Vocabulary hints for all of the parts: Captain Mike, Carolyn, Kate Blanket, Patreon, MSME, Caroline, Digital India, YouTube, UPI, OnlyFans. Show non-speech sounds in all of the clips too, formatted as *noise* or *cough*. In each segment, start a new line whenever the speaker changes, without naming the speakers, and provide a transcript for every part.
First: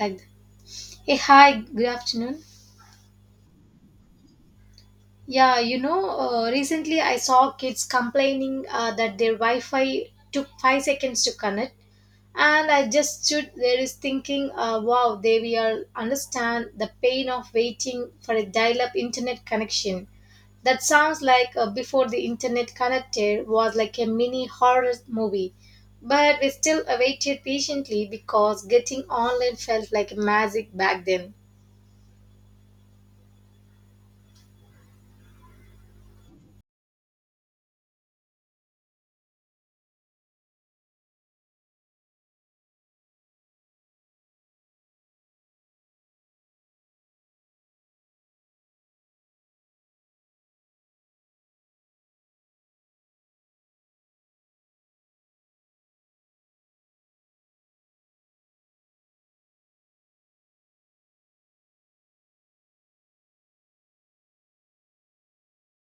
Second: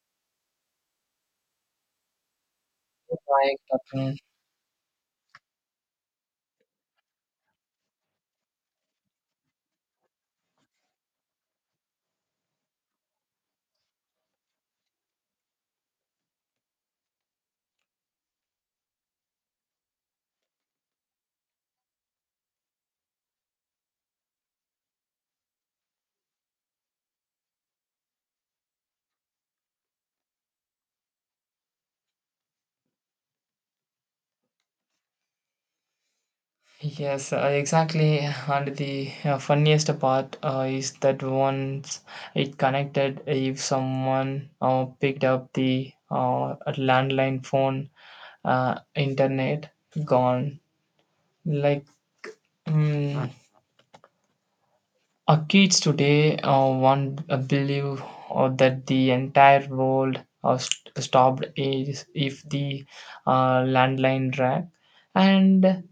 Like that. Hey, hi, good afternoon.
I got
Recently I saw kids complaining that their wi-fi took 5 seconds to connect, and I just stood there is thinking, wow, they will understand the pain of waiting for a dial-up internet connection. That sounds like, before the internet connected was like a mini horror movie, but we still awaited patiently because getting online felt like magic back then.
Yes, exactly. And the funniest part is that once it connected, if someone picked up the landline phone, internet gone. Like, Hmm. mm, Our kids today want believe that the entire world stopped is if the landline rang, and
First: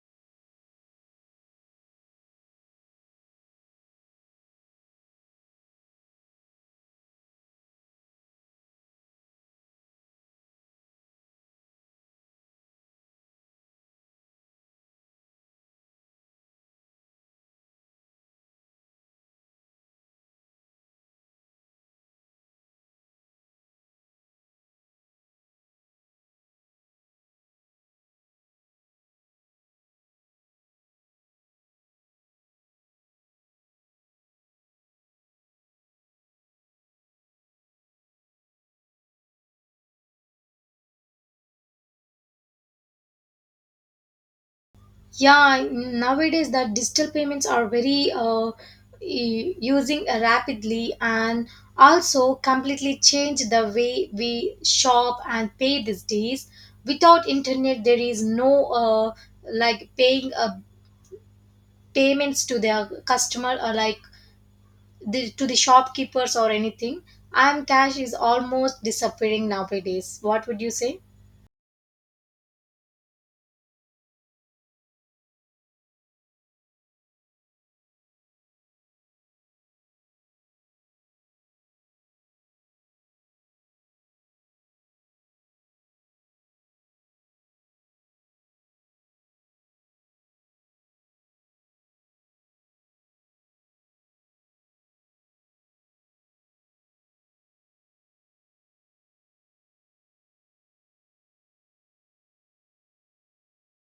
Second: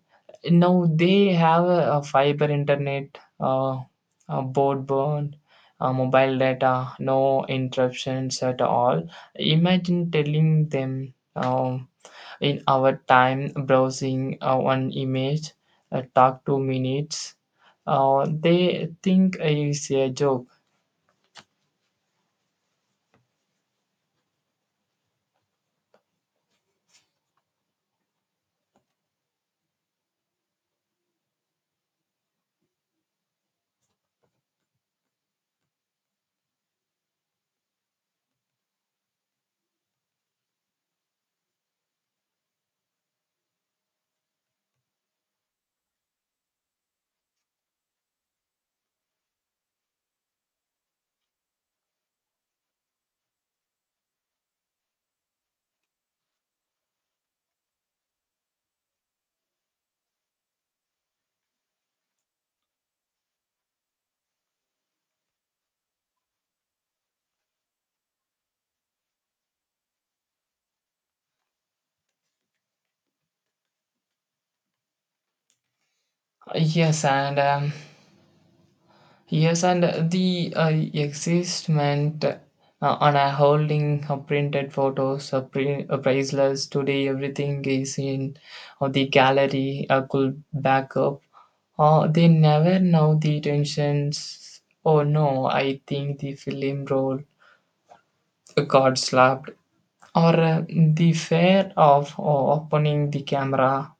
now they have a fiber internet, a broadband, mobile data, no interruptions at all. Imagine telling them. In our time browsing one image, talk 2 minutes. They think it's a joke.
Yeah, nowadays the digital payments are very, using rapidly and also completely change the way we shop and pay these days. Without internet, there is no, like paying, payments to their customer or like to the shopkeepers or anything. I'm cash is almost disappearing nowadays. What would you say?
Yes, and the existment on a holding printed photos, priceless today. Everything is in the gallery. Could backup. They never know the tensions. Oh no! I think the film role got slapped. Or the fear of opening the camera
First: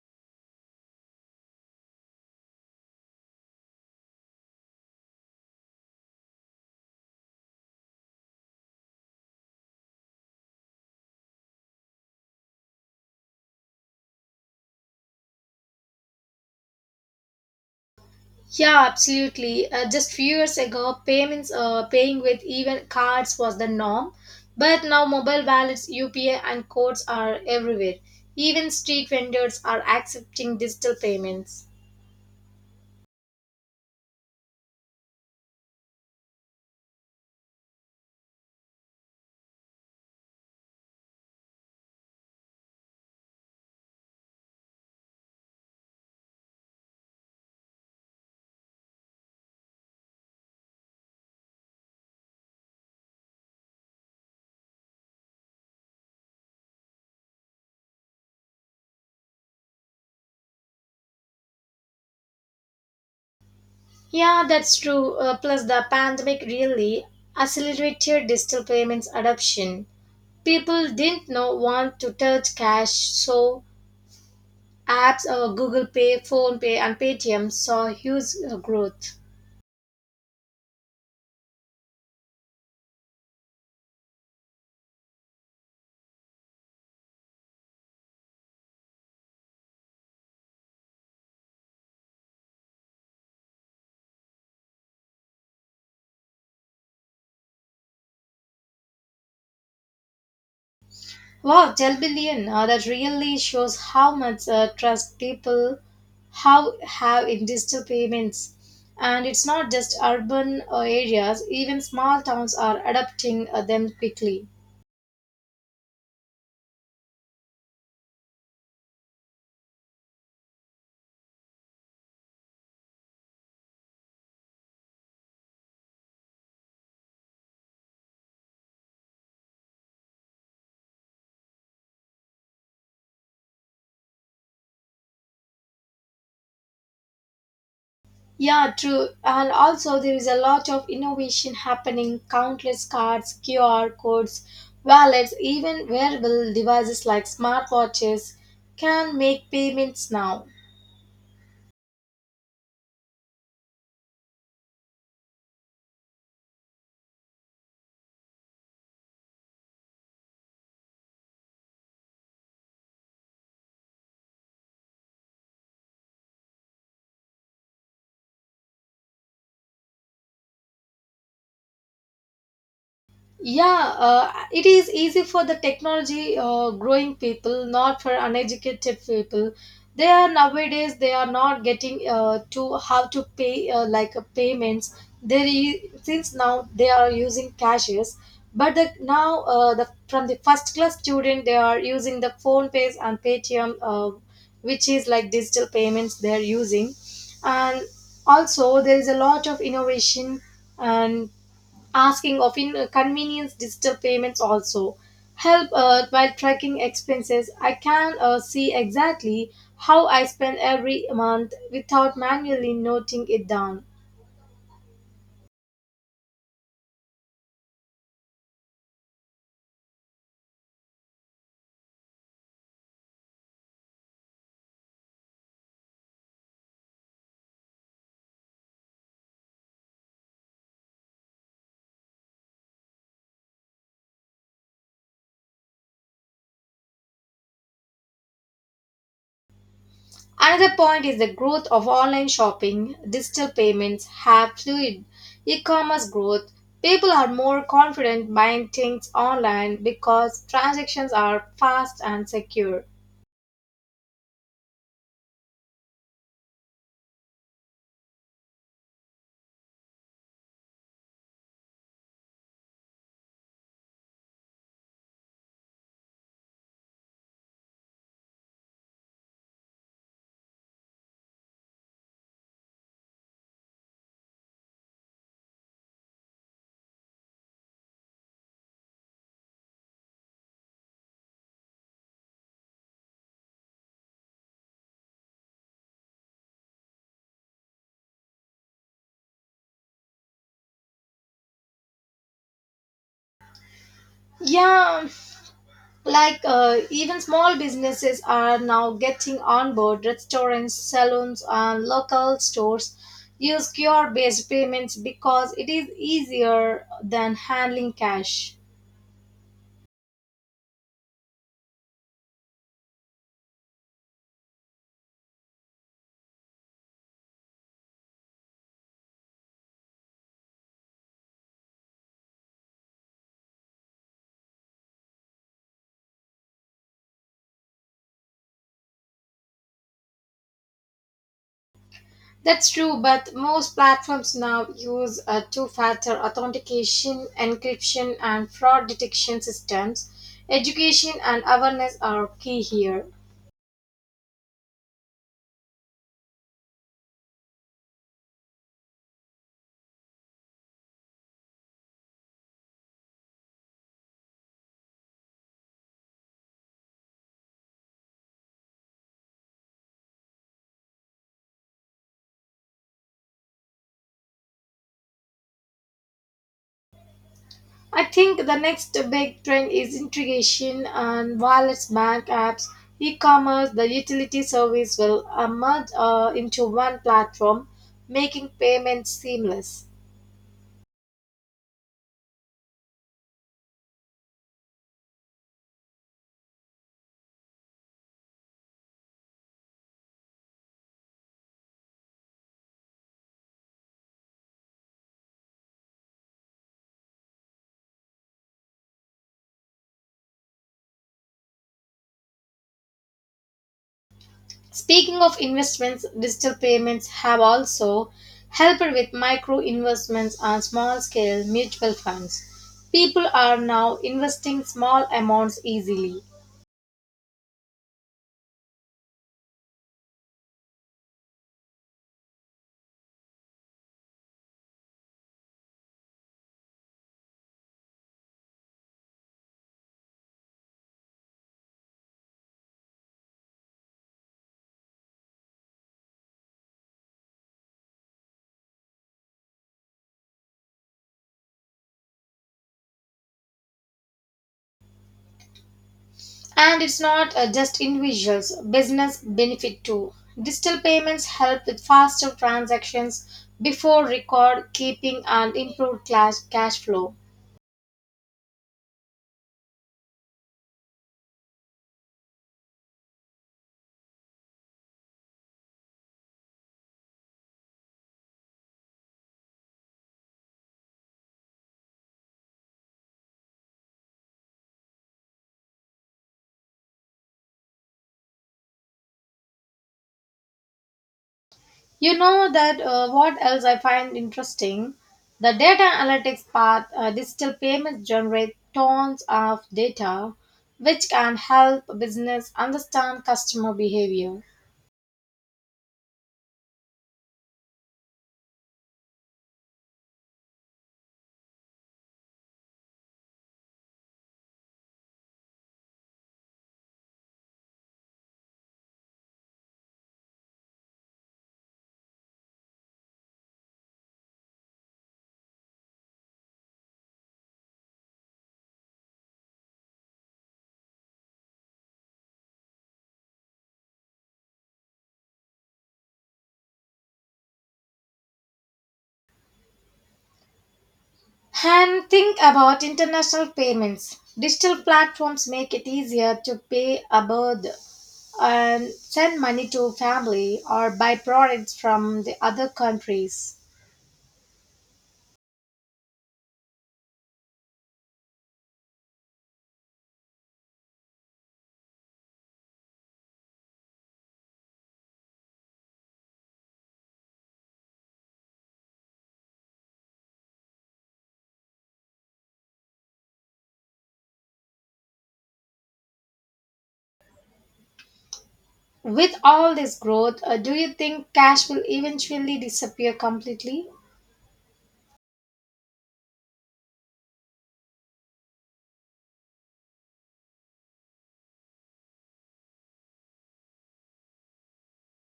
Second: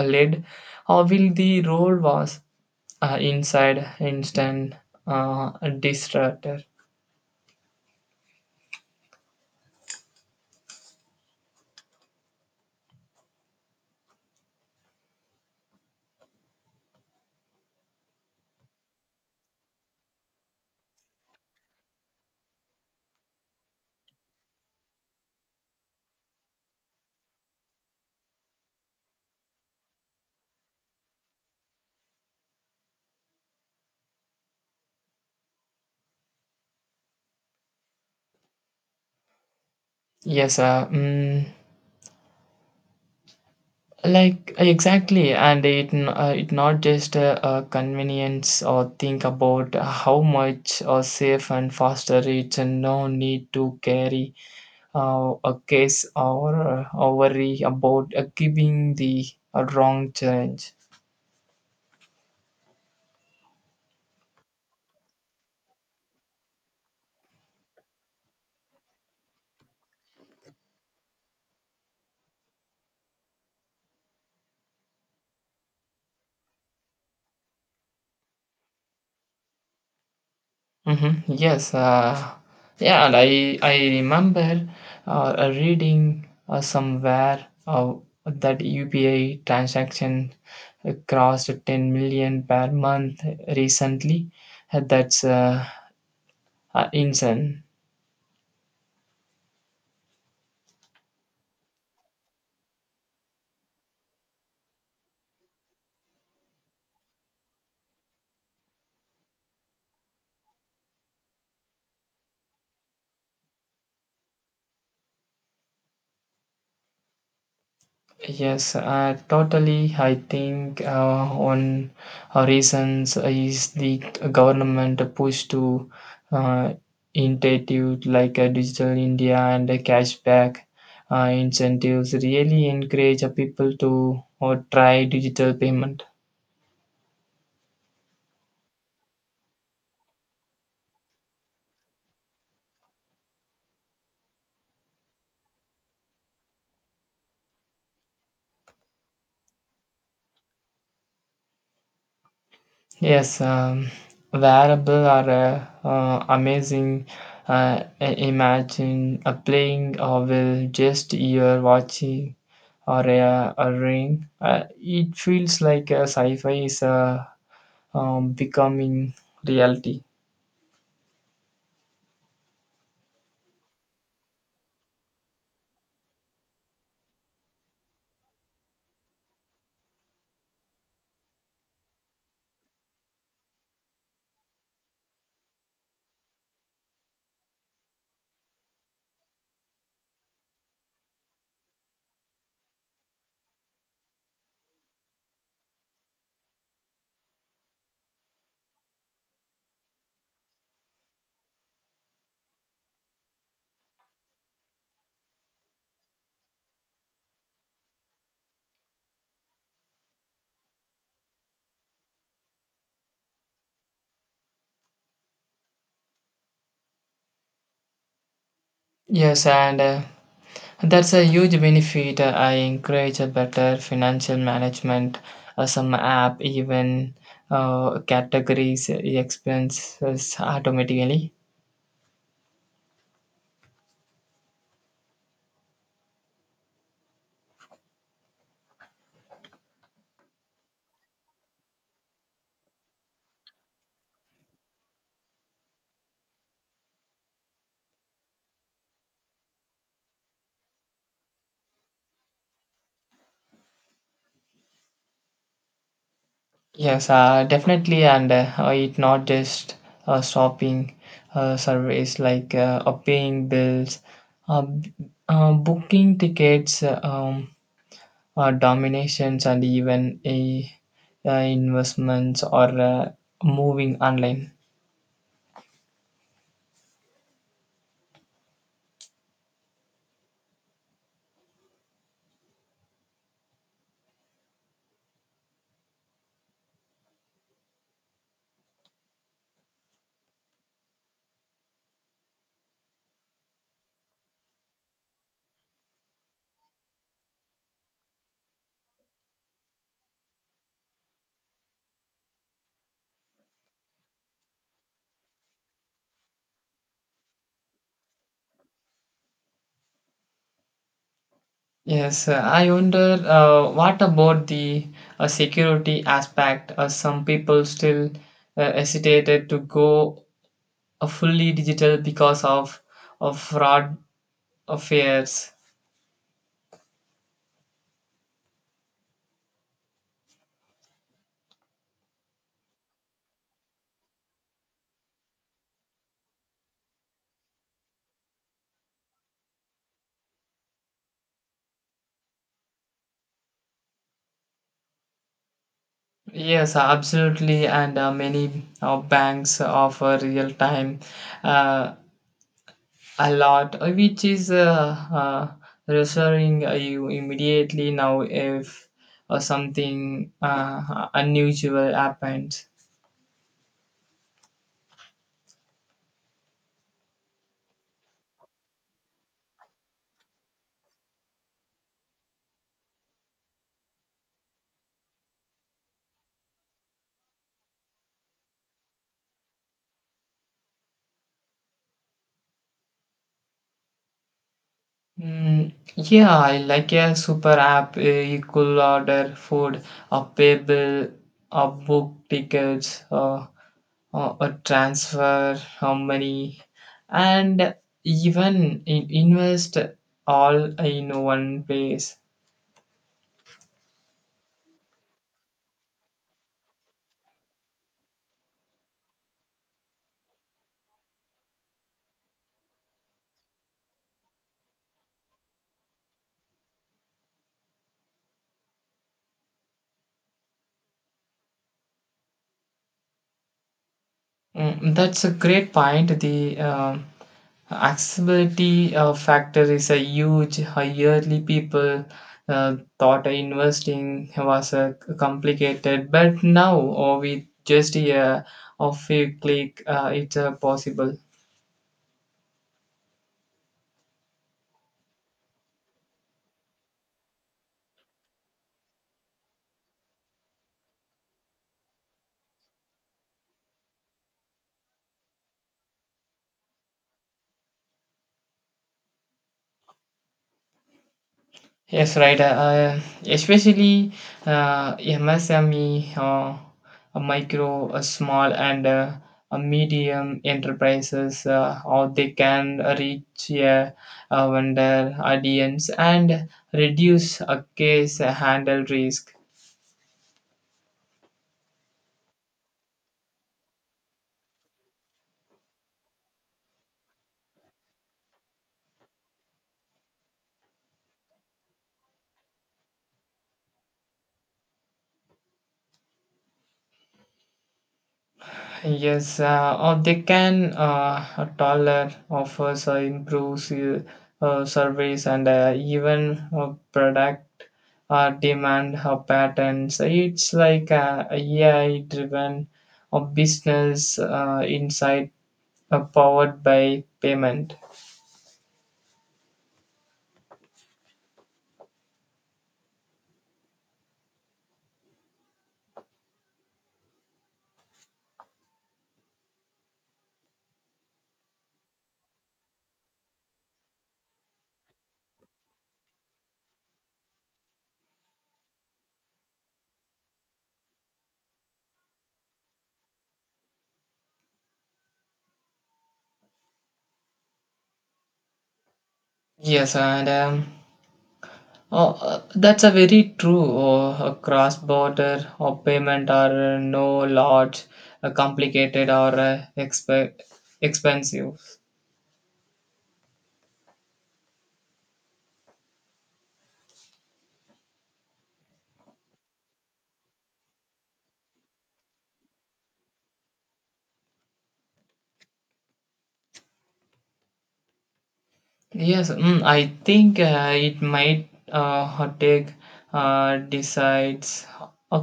lid or will the role was inside instant uh, distractor.
Yeah, absolutely. Just few years ago, payments, paying with even cards was the norm, but now mobile wallets, UPI, and codes are everywhere. Even street vendors are accepting digital payments.
Yes uh, mm, like exactly, and it not just a convenience or think about how much or safe and faster it's, and no need to carry a case, or worry about giving the wrong change.
Yeah, that's true. Plus, the pandemic really accelerated digital payments adoption. People didn't know want to touch cash, so apps Google Pay, Phone Pay, and Paytm saw huge growth.
Mhm. Yes. Yeah, and I remember reading somewhere that UPI transaction crossed 10 million per month recently. That's insane.
Wow, 12 billion. That really shows how much trust people how have in digital payments. And it's not just urban areas, even small towns are adopting them quickly.
Yes, totally. I think one reasons is the government push to uh, initiative like Digital India and cashback incentives really encourage people to try digital payment.
Yeah, true. And also, there is a lot of innovation happening countless cards, QR codes, wallets, even wearable devices like smartwatches can make payments now.
Yes, wearable are amazing. Imagine a playing or will just your watching or a ring. It feels like sci-fi is becoming reality.
Yeah, it is easy for the technology growing people, not for uneducated people. They are nowadays they are not getting to how to pay like a payments. Since now they are using cashes, but now the from the first class student they are using the phone pays and Paytm, which is like digital payments they are using, and also there is a lot of innovation and asking of inconvenience digital payments also help while tracking expenses. I can see exactly how I spend every month without manually noting it down.
Yes, and that's a huge benefit. I encourage a better financial management. Some app even categories expenses automatically.
Another point is the growth of online shopping. Digital payments have fueled e-commerce growth. People are more confident buying things online because transactions are fast and secure.
Yes, definitely, and it not just shopping surveys like paying bills, uh, b- booking tickets, dominations, and even investments or moving online.
Yeah. Like, even small businesses are now getting on board. Restaurants, salons, and local stores use QR-based payments because it is easier than handling cash.
Yes, I wonder what about the security aspect? Some people still hesitated to go fully digital because of fraud affairs.
That's true, but most platforms now use a two-factor authentication, encryption, and fraud detection systems. Education and awareness are key here.
Yes, absolutely. And many banks offer real time uh, a lot, which is reassuring you immediately now if something unusual happens.
I think the next big trend is integration and wallets, bank apps, e-commerce, the utility service will merge into one platform, making payments seamless.
Yeah, I like a super app, you could order food, a payable, a book tickets, a transfer how many, and even in invest all in one place.
Speaking of investments, digital payments have also helped with micro investments and small scale mutual funds. People are now investing small amounts easily.
Mm, that's a great point. The accessibility factor is a huge yearly people thought investing was complicated, but now or with just of a click it's possible.
And it's not, just individuals, business benefit too. Digital payments help with faster transactions before record keeping and improved cash flow.
Yes, right. Especially MSME, a micro, a small, and a medium enterprises, or they can reach a vendor audience and reduce a case handle risk.
You know that, what else I find interesting? The data analytics part, digital payments generate tons of data which can help business understand customer behavior.
Yes, or they can a taller offers improves service and even product demand patterns. It's like a AI-driven business insight powered by payment.
And think about international payments. Digital platforms make it easier to pay abroad and send money to family or buy products from the other countries.
Yes, that's a very true. Oh, cross-border or payment are no large, complicated or expensive.
With all this growth, do you think cash will eventually disappear completely?
Yes, I think it might take decides a.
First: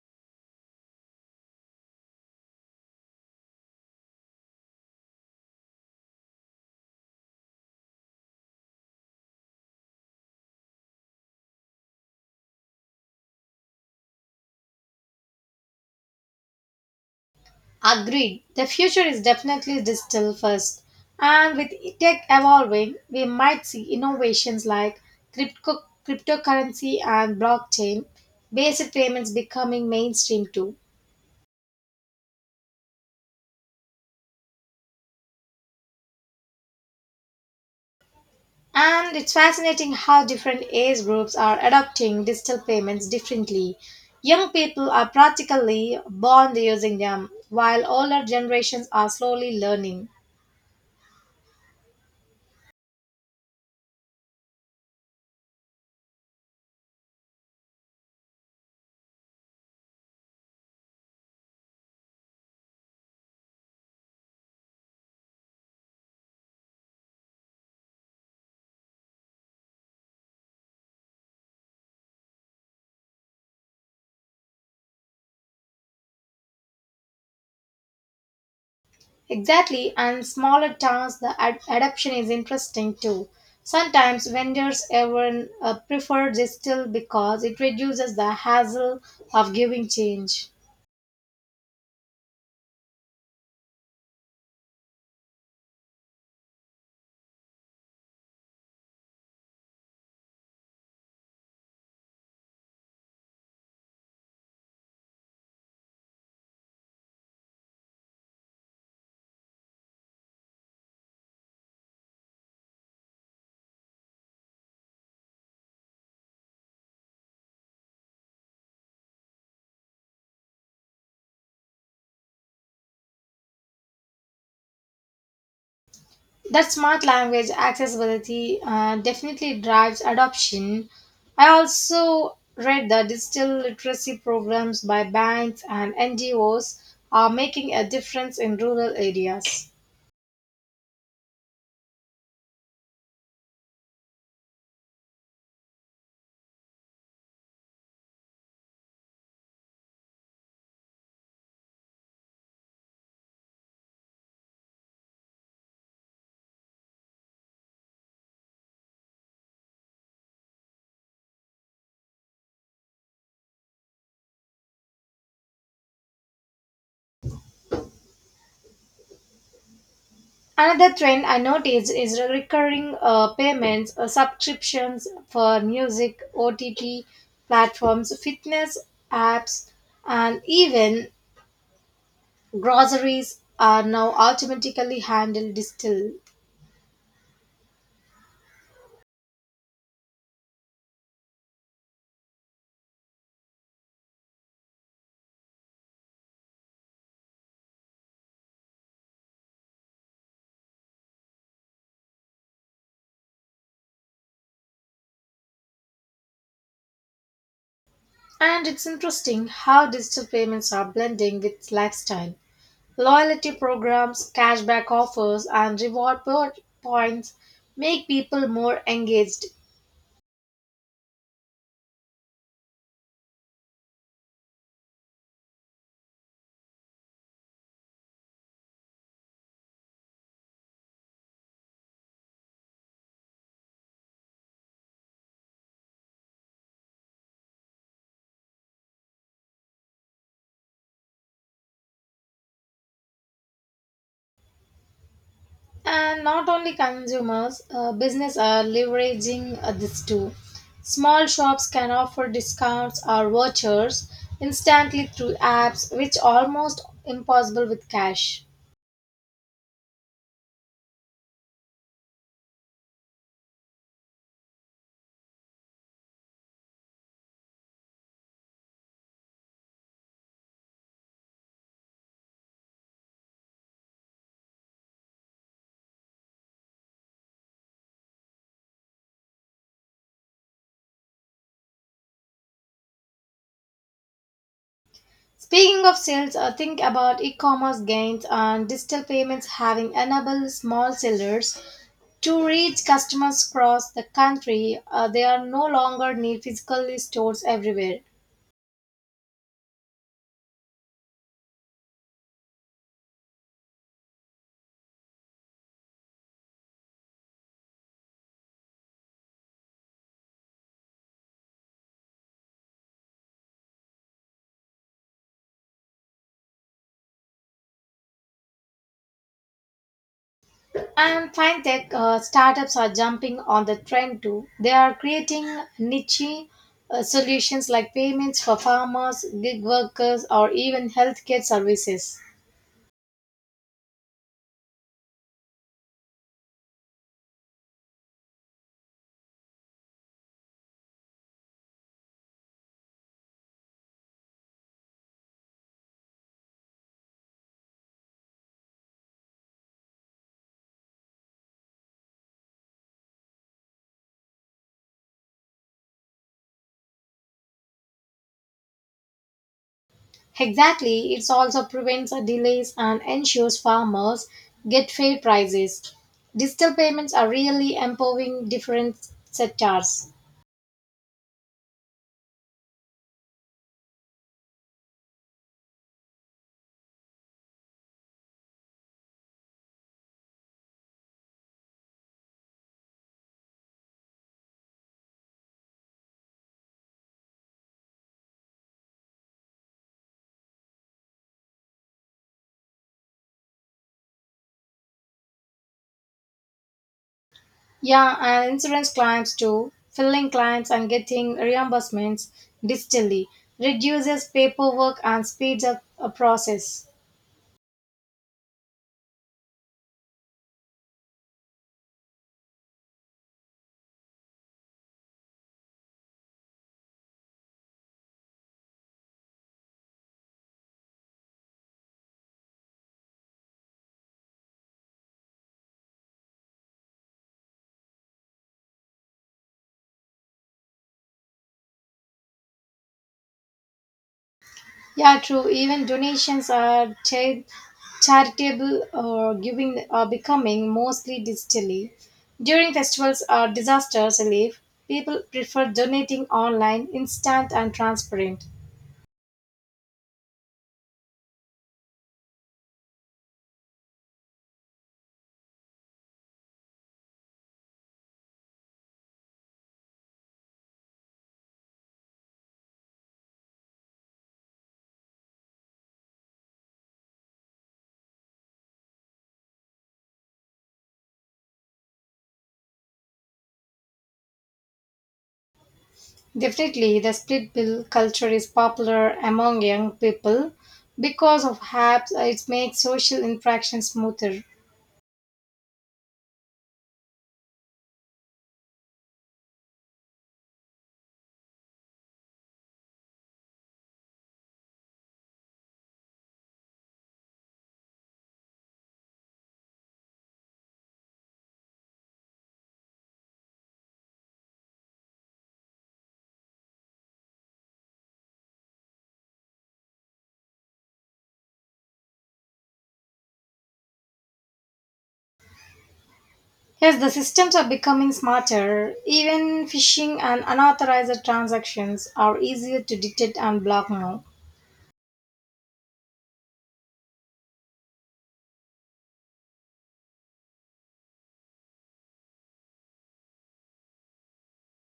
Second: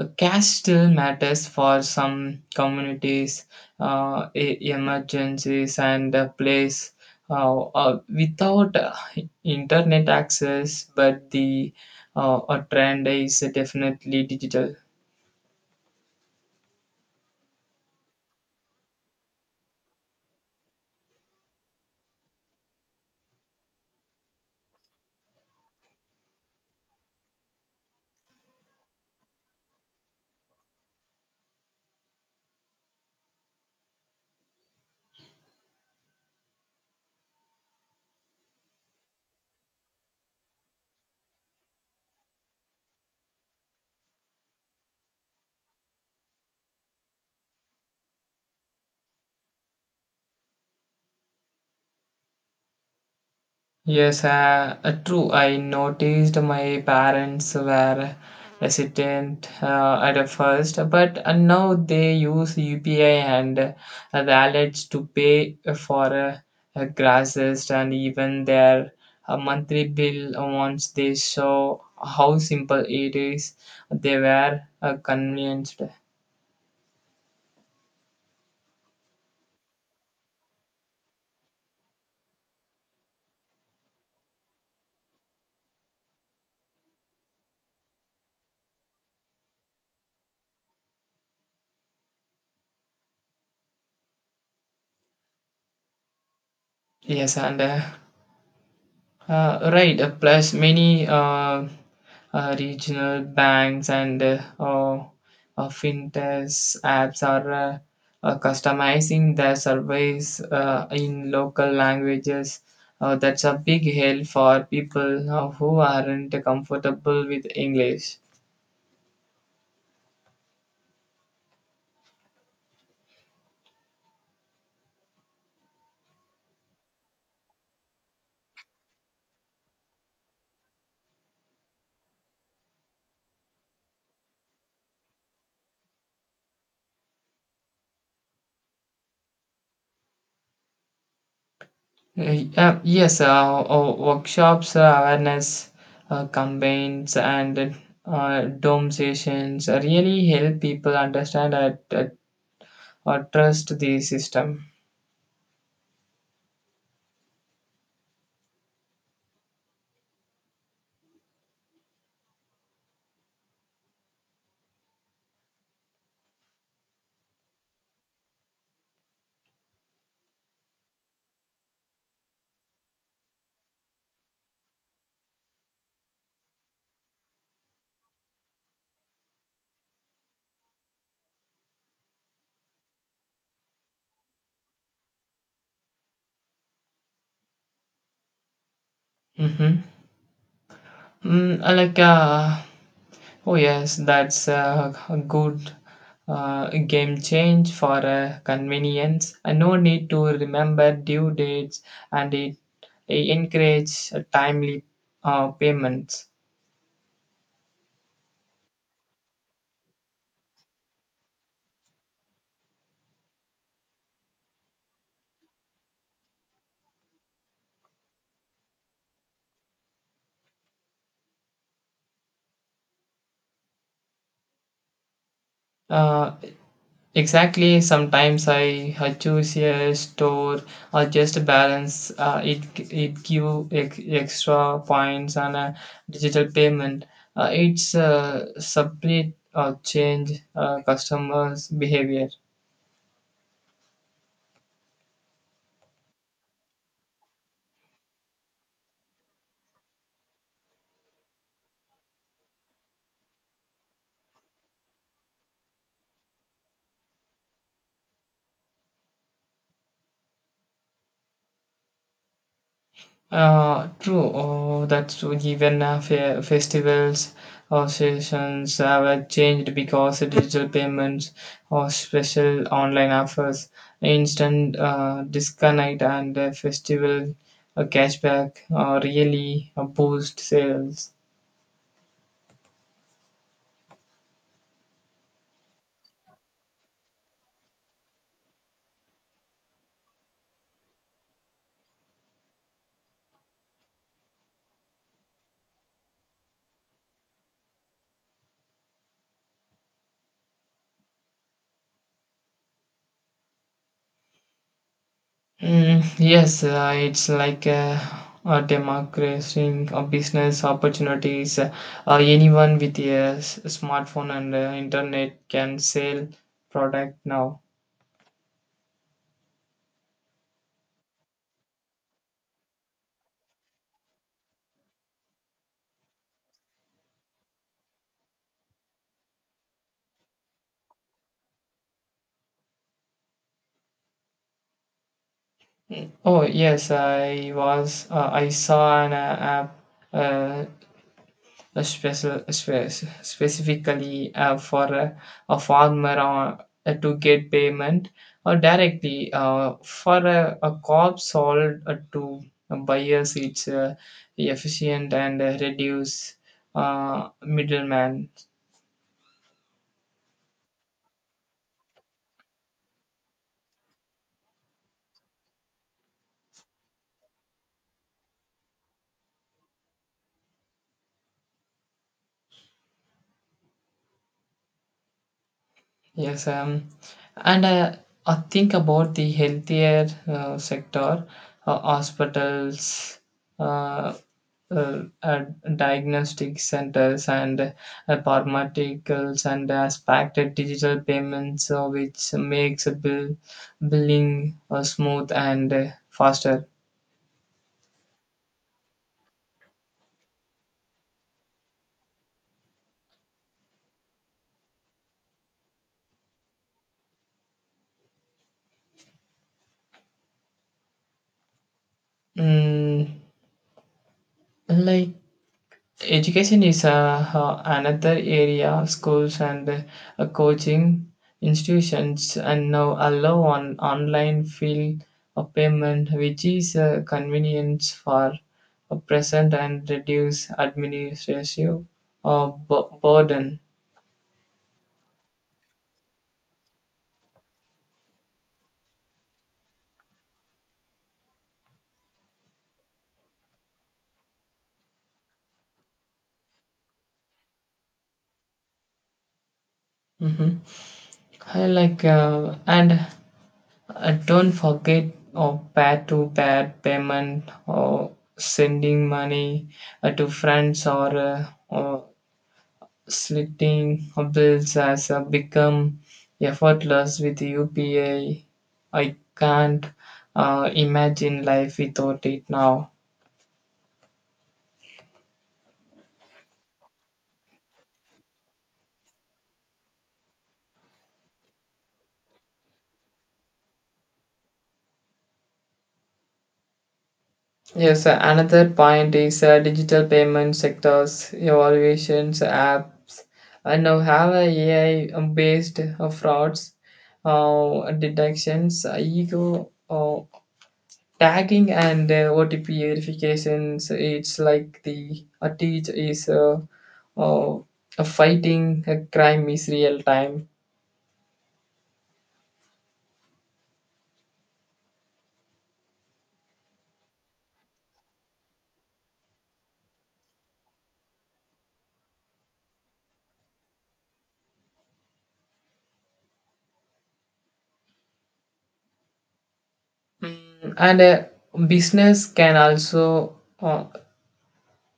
Cash still matters for some communities, emergencies, and place. Without internet access, but the a trend is definitely digital.
Agreed. The future is definitely digital first. And with tech evolving, we might see innovations like cryptocurrency and blockchain, based payments becoming mainstream too. And it's fascinating how different age groups are adopting digital payments differently. Young people are practically born using them, while older generations are slowly learning.
Yes, true. I noticed my parents were hesitant at first, but now they use UPI and wallets to pay for grasses, and even their monthly bill once they saw how simple it is. They were convinced.
Exactly, and smaller towns, adoption is interesting too. Sometimes vendors even prefer digital because it reduces the hassle of giving change.
Yes, and right, plus many regional banks and fintechs apps are customizing their surveys in local languages. That's a big help for people who aren't comfortable with English.
That smart language accessibility definitely drives adoption. I also read that digital literacy programs by banks and NGOs are making a difference in rural areas.
Yeah, yes, workshops, awareness campaigns, and dome sessions really help people understand that, or trust the system.
Another trend I noticed is recurring payments, subscriptions for music, OTT platforms, fitness apps, and even groceries are now automatically handled digital.
Mm-hmm. Mm, uh, like, uh, oh yes, that's a good game change for convenience. No need to remember due dates, and it encourages timely payments.
And it's interesting how digital payments are blending with lifestyle. Loyalty programs, cashback offers, and reward points make people more engaged.
Uh, Exactly. Sometimes I choose a store or just balance. It it give extra points on a digital payment. It's a separate change customers' behavior.
And not only consumers, business are leveraging this too. Small shops can offer discounts or vouchers instantly through apps, which almost impossible with cash.
True. Oh, that's true. Even festivals or sessions have changed because of digital payments or special online offers, instant disconnect, and festival cashback really boost sales.
Speaking of sales, think about e-commerce gains and digital payments having enabled small sellers to reach customers across the country. They are no longer need physical stores everywhere.
Mm, yes, it's like democratizing business opportunities. Anyone with smartphone and internet can sell product now.
And fintech startups are jumping on the trend too. They are creating niche solutions like payments for farmers, gig workers, or even healthcare services.
Mm. Oh yes, I saw an app, uh, uh, special spe- specifically for a farmer, to get payment or directly for a crop sold to buyers. It's efficient and reduce middleman.
Exactly, it also prevents delays and ensures farmers get fair prices. Digital payments are really empowering different sectors.
Yes um, and uh, i think about the healthier sector, hospitals, uh, uh, uh, diagnostic centers, and pharmaceuticals, and aspected digital payments, which makes a bill, billing smooth and faster.
Yeah, and insurance claims too. Filling claims and getting reimbursements digitally reduces paperwork and speeds up a process.
Mm, like Education is another area. Schools and coaching institutions and now allow on online field of payment, which is a convenience for a present and reduce administrative burden.
Yeah, true. Even donations are charitable or giving are becoming mostly digitally. During festivals or disasters relief, people prefer donating online, instant and transparent.
Mhm. I like, and don't forget or pair to pair payment or sending money to friends, or slitting of bills has become effortless with UPI. I can't imagine life without it now.
Definitely, the split bill culture is popular among young people because of apps. It makes social interaction smoother.
Yes, another point is digital payment sectors, evaluations, apps, and now have a AI based frauds detections, ego tagging, and otp verifications. It's like the a teach is uh, a fighting a crime is real time.
Yes, the systems are becoming smarter. Even phishing and unauthorized transactions are easier to detect and block now.
Mm, and A business can also uh,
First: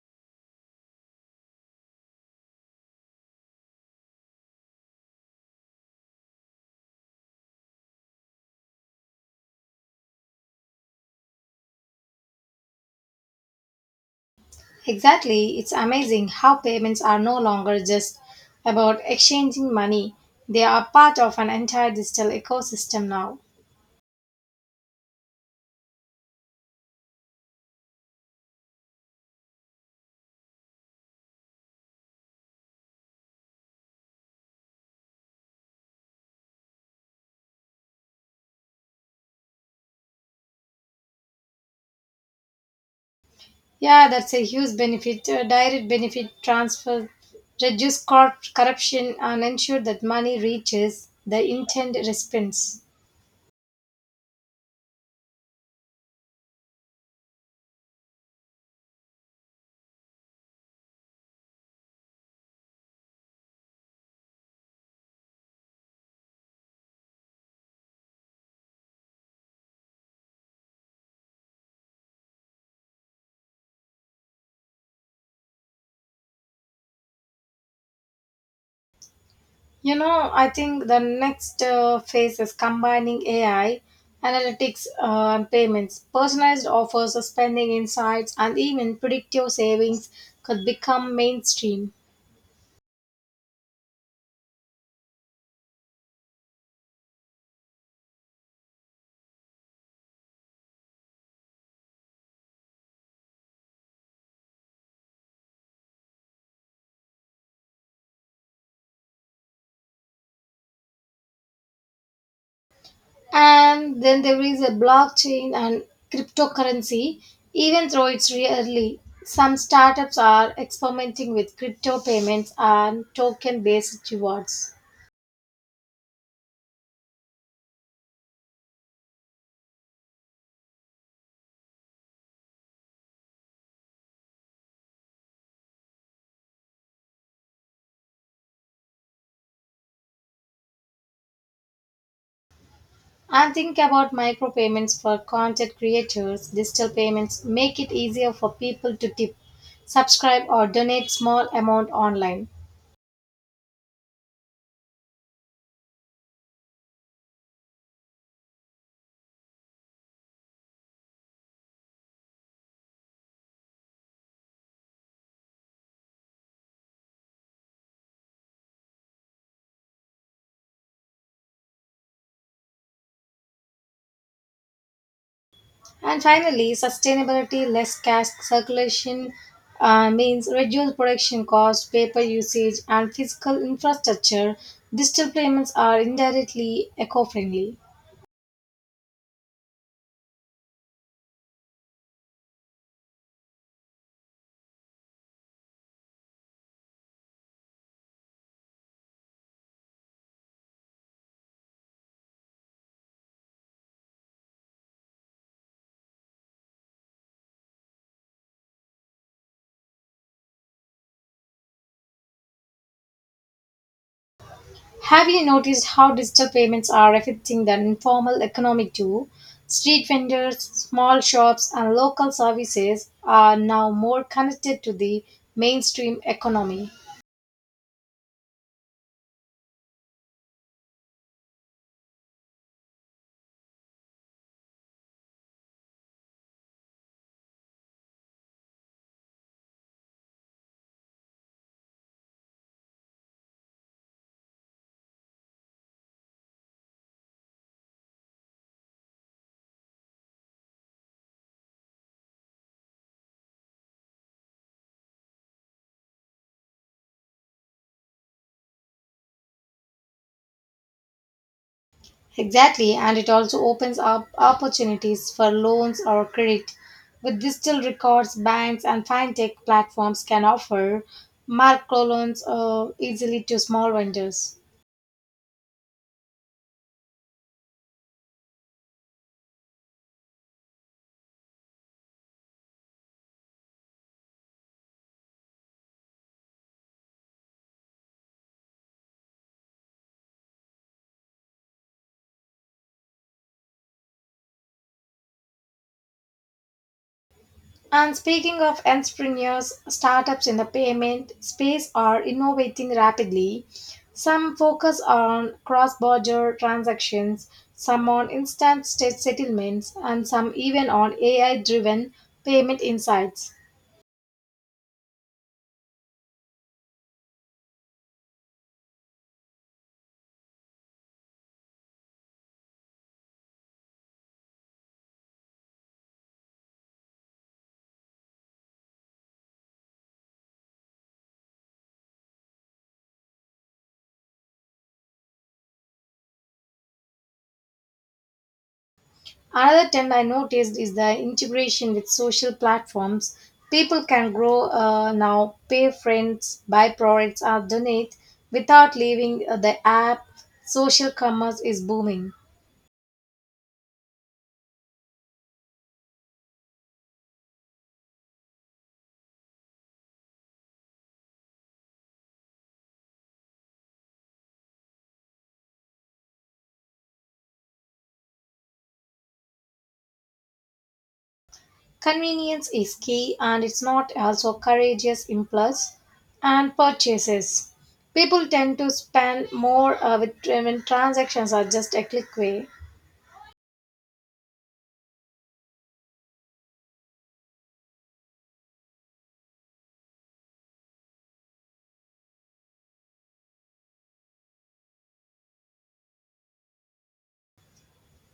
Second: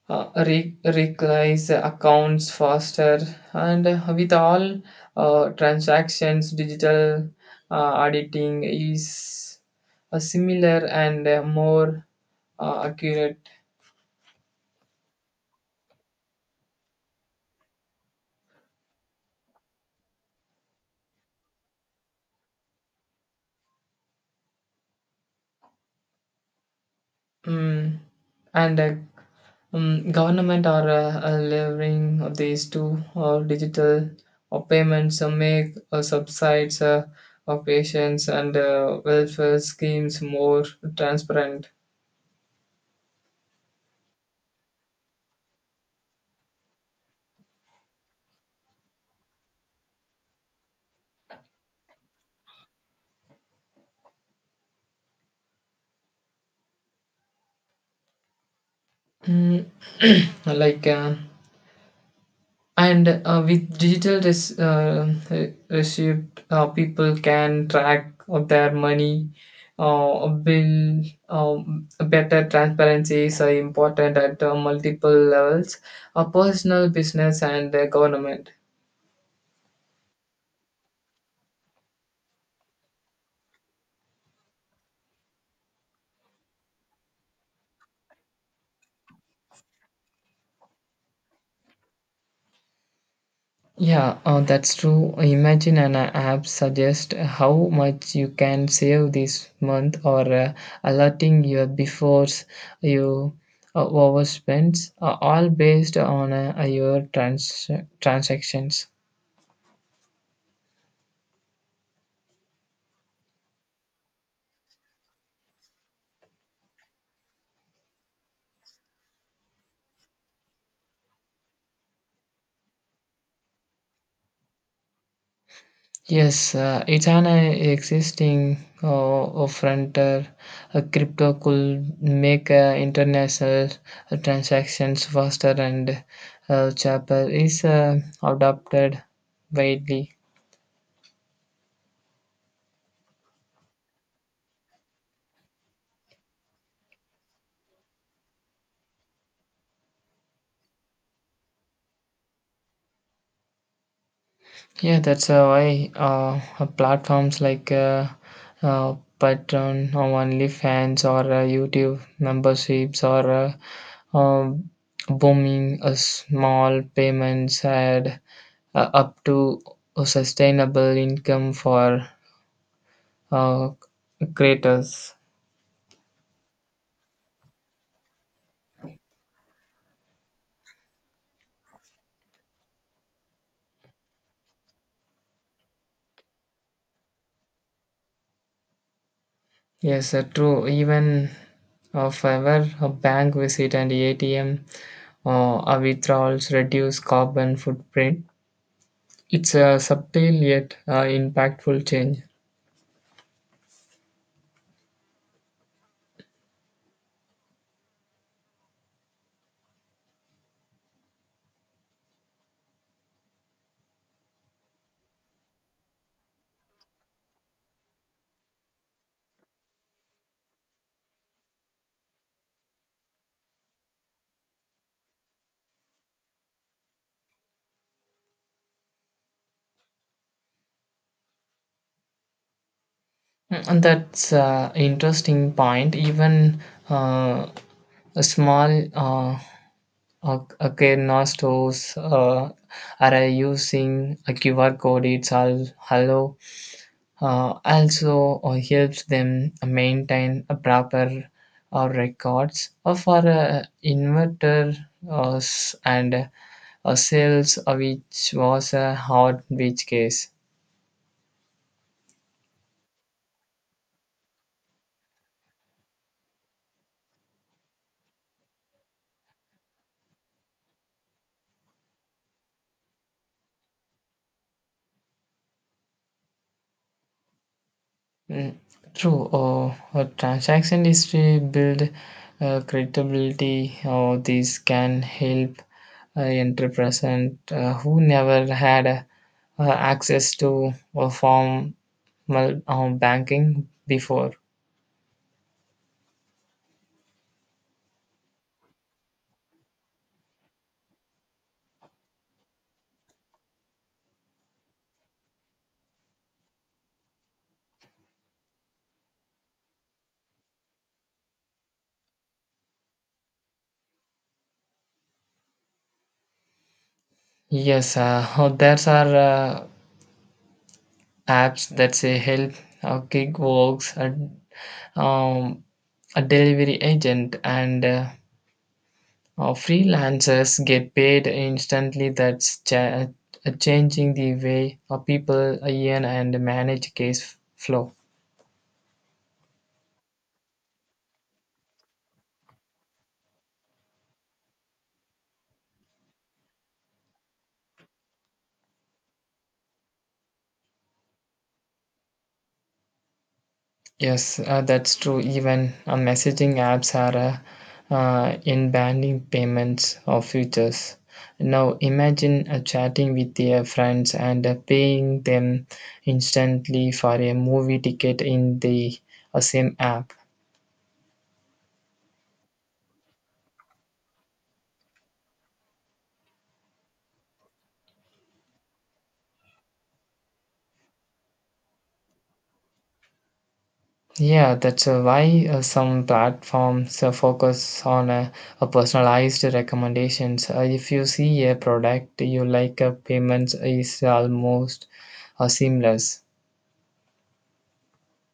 uh, re- recognize accounts faster, and with all transactions digital, auditing is a similar and more accurate.
Exactly, it's amazing how payments are no longer just about exchanging money. They are part of an entire digital ecosystem now.
Mm, and Government are leveraging of these two or digital or payments to make subsides of patients and welfare schemes more transparent.
Yeah, that's a huge benefit. Direct benefit transfer reduce corruption and ensure that money reaches the intended recipients.
Mm, *clears throat* like And With digital receipt, people can track of their money, bill, better transparency is important at multiple levels, personal, business, and government.
You know, I think the next phase is combining AI, analytics, and payments. Personalized offers, spending insights, and even predictive savings could become mainstream.
Yeah, that's true. Imagine an app suggest how much you can save this month, or alerting you before you overspend, all based on your transactions.
And then there is a blockchain and cryptocurrency, even though it's rarely. Some startups are experimenting with crypto payments and token based rewards.
Yes, it's an existing frontier. Crypto could make international transactions faster and cheaper. Is adopted widely.
I'm thinking about micropayments for content creators. Digital payments make it easier for people to tip, subscribe, or donate small amount online.
Yeah, that's why platforms like Patreon, or OnlyFans, or YouTube memberships are um, booming. A small payments add up to a sustainable income for uh, creators.
And finally, sustainability, less cash circulation means reduced production cost, paper usage, and physical infrastructure. Digital payments are indirectly eco-friendly.
Yes, true. Even of ever a bank visit and ATM withdrawals reduce carbon footprint. It's a subtle yet impactful change.
Have you noticed how digital payments are affecting the informal economy too? Street vendors, small shops, and local services are now more connected to the mainstream economy.
Mm, and that's an interesting point. Even uh, a small Akerna stores are using a QR code. It's all hello. Also helps them maintain a proper records for inverter and sales, which was a hard which case.
Exactly, and it also opens up opportunities for loans or credit. With digital records, banks and fintech platforms can offer microloans easily to small vendors.
Mm, true. A transaction history build credibility. These can help entrepreneurs who never had access to formal banking before.
And speaking of entrepreneurs, startups in the payment space are innovating rapidly. Some focus on cross border transactions, some on instant state settlements, and some even on AI driven payment insights.
Yes, *laughs* there are apps that say help gig works, um, a delivery agent, and freelancers get paid instantly. That's changing the way people earn and manage case flow.
Another trend I noticed is the integration with social platforms. People can grow now, pay friends, buy products, or donate without leaving the app. Social commerce is booming.
Yes, that's true. Even messaging apps are in banning payments or futures. Now imagine chatting with your friends and paying them instantly for a movie ticket in the same app.
Convenience is key and it's not also courageous impulse and purchases. People tend to spend more when transactions are just a click away.
Yeah, that's why some platforms focus on a personalized recommendations. If you see a product you like, payments is almost seamless.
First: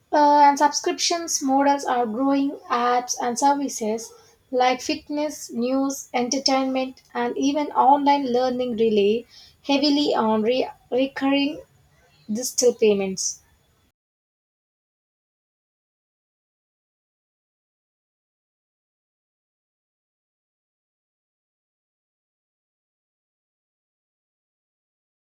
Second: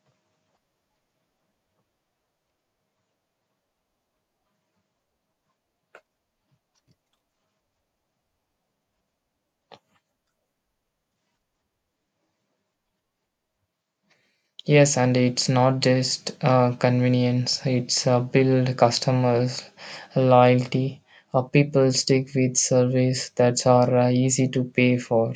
And subscriptions models are growing apps and services like fitness, news, entertainment, and even online learning rely heavily on recurring digital payments.
Yes, and it's not just convenience; it's build customers loyalty. People stick with service that are easy to pay for.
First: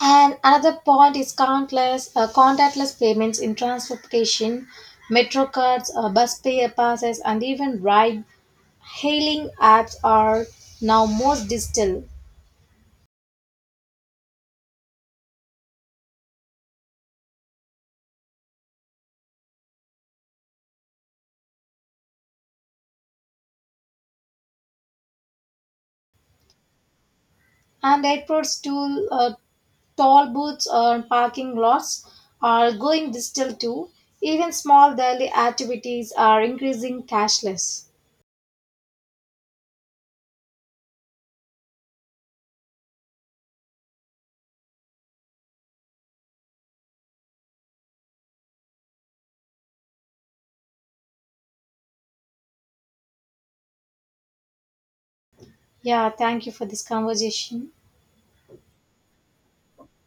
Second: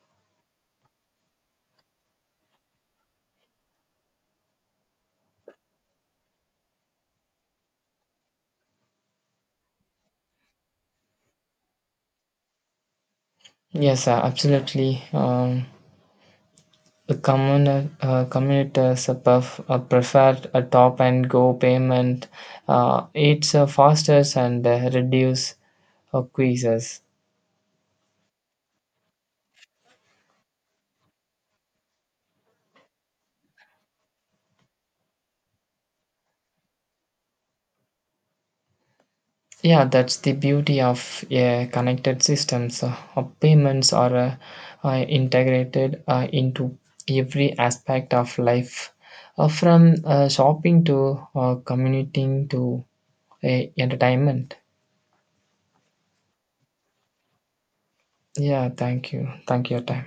And another point is countless contactless payments in transportation, metro cards, bus pay passes, and even ride-hailing apps are now most digital.
Yes, absolutely. Commuters prefer a top and go payment. It's faster and reduce quizzes.
And airports, to toll booths, or parking lots are going digital too. Even small daily activities are increasing cashless.
Yeah, that's the beauty of a connected systems. Payments are integrated into every aspect of life, from shopping to commuting to entertainment.
Yeah, thank you for this conversation.
Yeah, thank you. Thank you, your time.